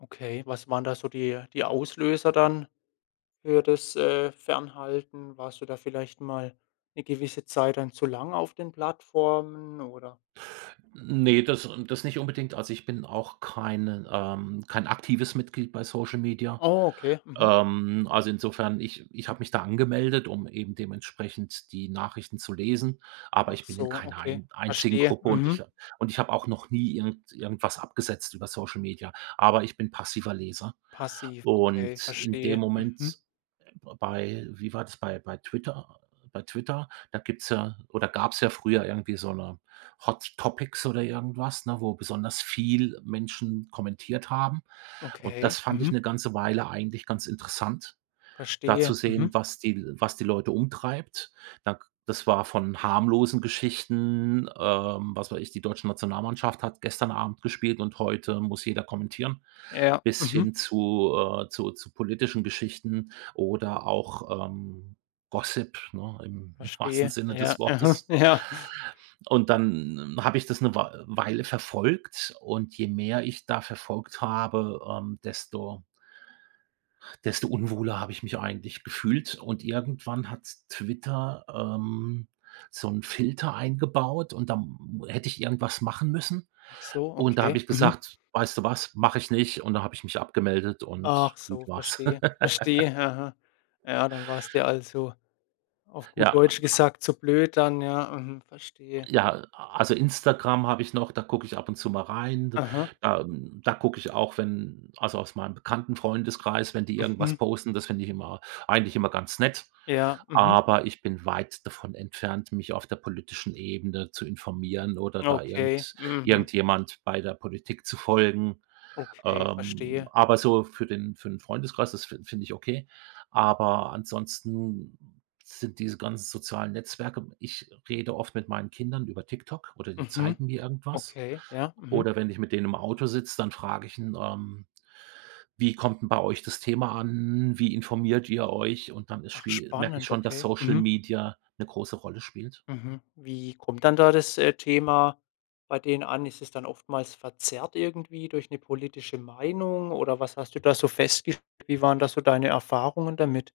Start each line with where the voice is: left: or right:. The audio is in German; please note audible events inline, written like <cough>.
left: Okay. Was waren da so die die Auslöser dann für das, äh, Fernhalten? Warst du da vielleicht mal 'ne gewisse Zeit dann zu lang auf den Plattformen, oder?
right: Ne, das n das nicht unbedingt. Also, ich bin auch keinen, ähm kein aktives Mitglied bei Social Media.
left: Oh, okay. Mhm.
right: Ähm, also insofern, ich ich habe mich da angemeldet, um eben dementsprechend die Nachrichten zu lesen, aber
left: Ach
right: ich bin in
left: so,
right: keiner
left: okay,
right: ein einzigen
left: verstehe.
right: Gruppe und ich
left: Mhm.
right: ha und ich habe auch noch nie irgend irgendwas abgesetzt über Social Media, aber ich bin passiver Leser.
left: Passiv, okay,
right: Und in dem
left: verstehe. Mhm.
right: Moment, äh, be bei wie war das, bei bei Twitter bei Twitter, da gibt's ja oder gab's ja früher irgendwie so 'ne Hot Topics oder irgendwas, ne, wo besonders viel Menschen kommentiert haben. Und das
left: Okay.
right: fand ich
left: Mhm.
right: 'ne ganze Weile eigentlich ganz interessant, da zu
left: Verstehe.
right: sehen,
left: Mhm.
right: was die L was die Leute umtreibt. Da k das war von harmlosen Geschichten, ähm, was weiß ich, die deutsche Nationalmannschaft hat gestern Abend gespielt und heute muss jeder kommentieren
left: Ja.
right: bis
left: Mhm.
right: hin zu, äh, zu zu politischen Geschichten oder auch, ähm, Gossip, ne, im im wahrsten
left: Verstehe.
right: Sinne
left: Ja,
right: des
left: mhm.
right: Wortes.
left: Ja.
right: Und dann habe ich das 'ne Wei Weile verfolgt. Und je mehr ich da verfolgt habe, ähm, desto desto unwohler habe ich mich auch eigentlich gefühlt. Und irgendwann hat Twitter, ähm, so 'n Filter eingebaut und da m hätte ich irgendwas machen müssen.
left: Ach so,
right: Und da habe
left: okay.
right: ich
left: Mhm.
right: gesagt: „Weißt du was, mache ich nicht.“ Und da habe ich mich abgemeldet und
left: Ach
right: gut
left: so,
right: war's.
left: verstehe,
right: <laughs>
left: verstehe. Mhm. Ja, dann war's dir also, auf
right: Ja,
left: gut
right: an
left: Deutsch
right: a
left: gesagt, zu blöd dann. Ja, mhm, verstehe.
right: Ja, a also Instagram habe ich noch, da gucke ich ab und zu mal rein. D
left: Mhm.
right: da, hm da gucke ich auch, wenn also, aus meinem Bekannten-Freundeskreis, wenn die irgendwas
left: Mhm.
right: posten, das finde ich immer eigentlich immer ganz nett.
left: Ja. Mhm.
right: Aber ich bin weit davon entfernt, mich auf der politischen Ebene zu informieren oder da
left: Okay,
right: irgend
left: mhm.
right: irgendjemand bei der Politik zu folgen.
left: Okay.
right: Ähm,
left: Verstehe.
right: aber so für den für 'n Freundeskreis, das fi finde ich okay. Aber ansonsten sind diese ganzen sozialen Netzwerke ich rede oft mit meinen Kindern über TikTok oder die
left: Mhm.
right: zeigen mir irgendwas.
left: Okay, ja. Mhm.
right: Oder wenn ich mit denen im Auto sitze, dann frage ich n ähm: „Wie kommt 'n bei euch das Thema an? Wie informiert ihr euch?“ Und dann ist
left: Ach
right: schwie merke ich
left: spannend.
right: schon, dass
left: Okay,
right: Social
left: mhm.
right: Media 'ne große Rolle spielt.
left: Mhm. Wie kommt dann da das, äh, Thema bei denen an? Ist es dann oftmals verzerrt irgendwie durch 'ne politische Meinung oder was hast du da so festgest Wie waren da so deine Erfahrungen damit?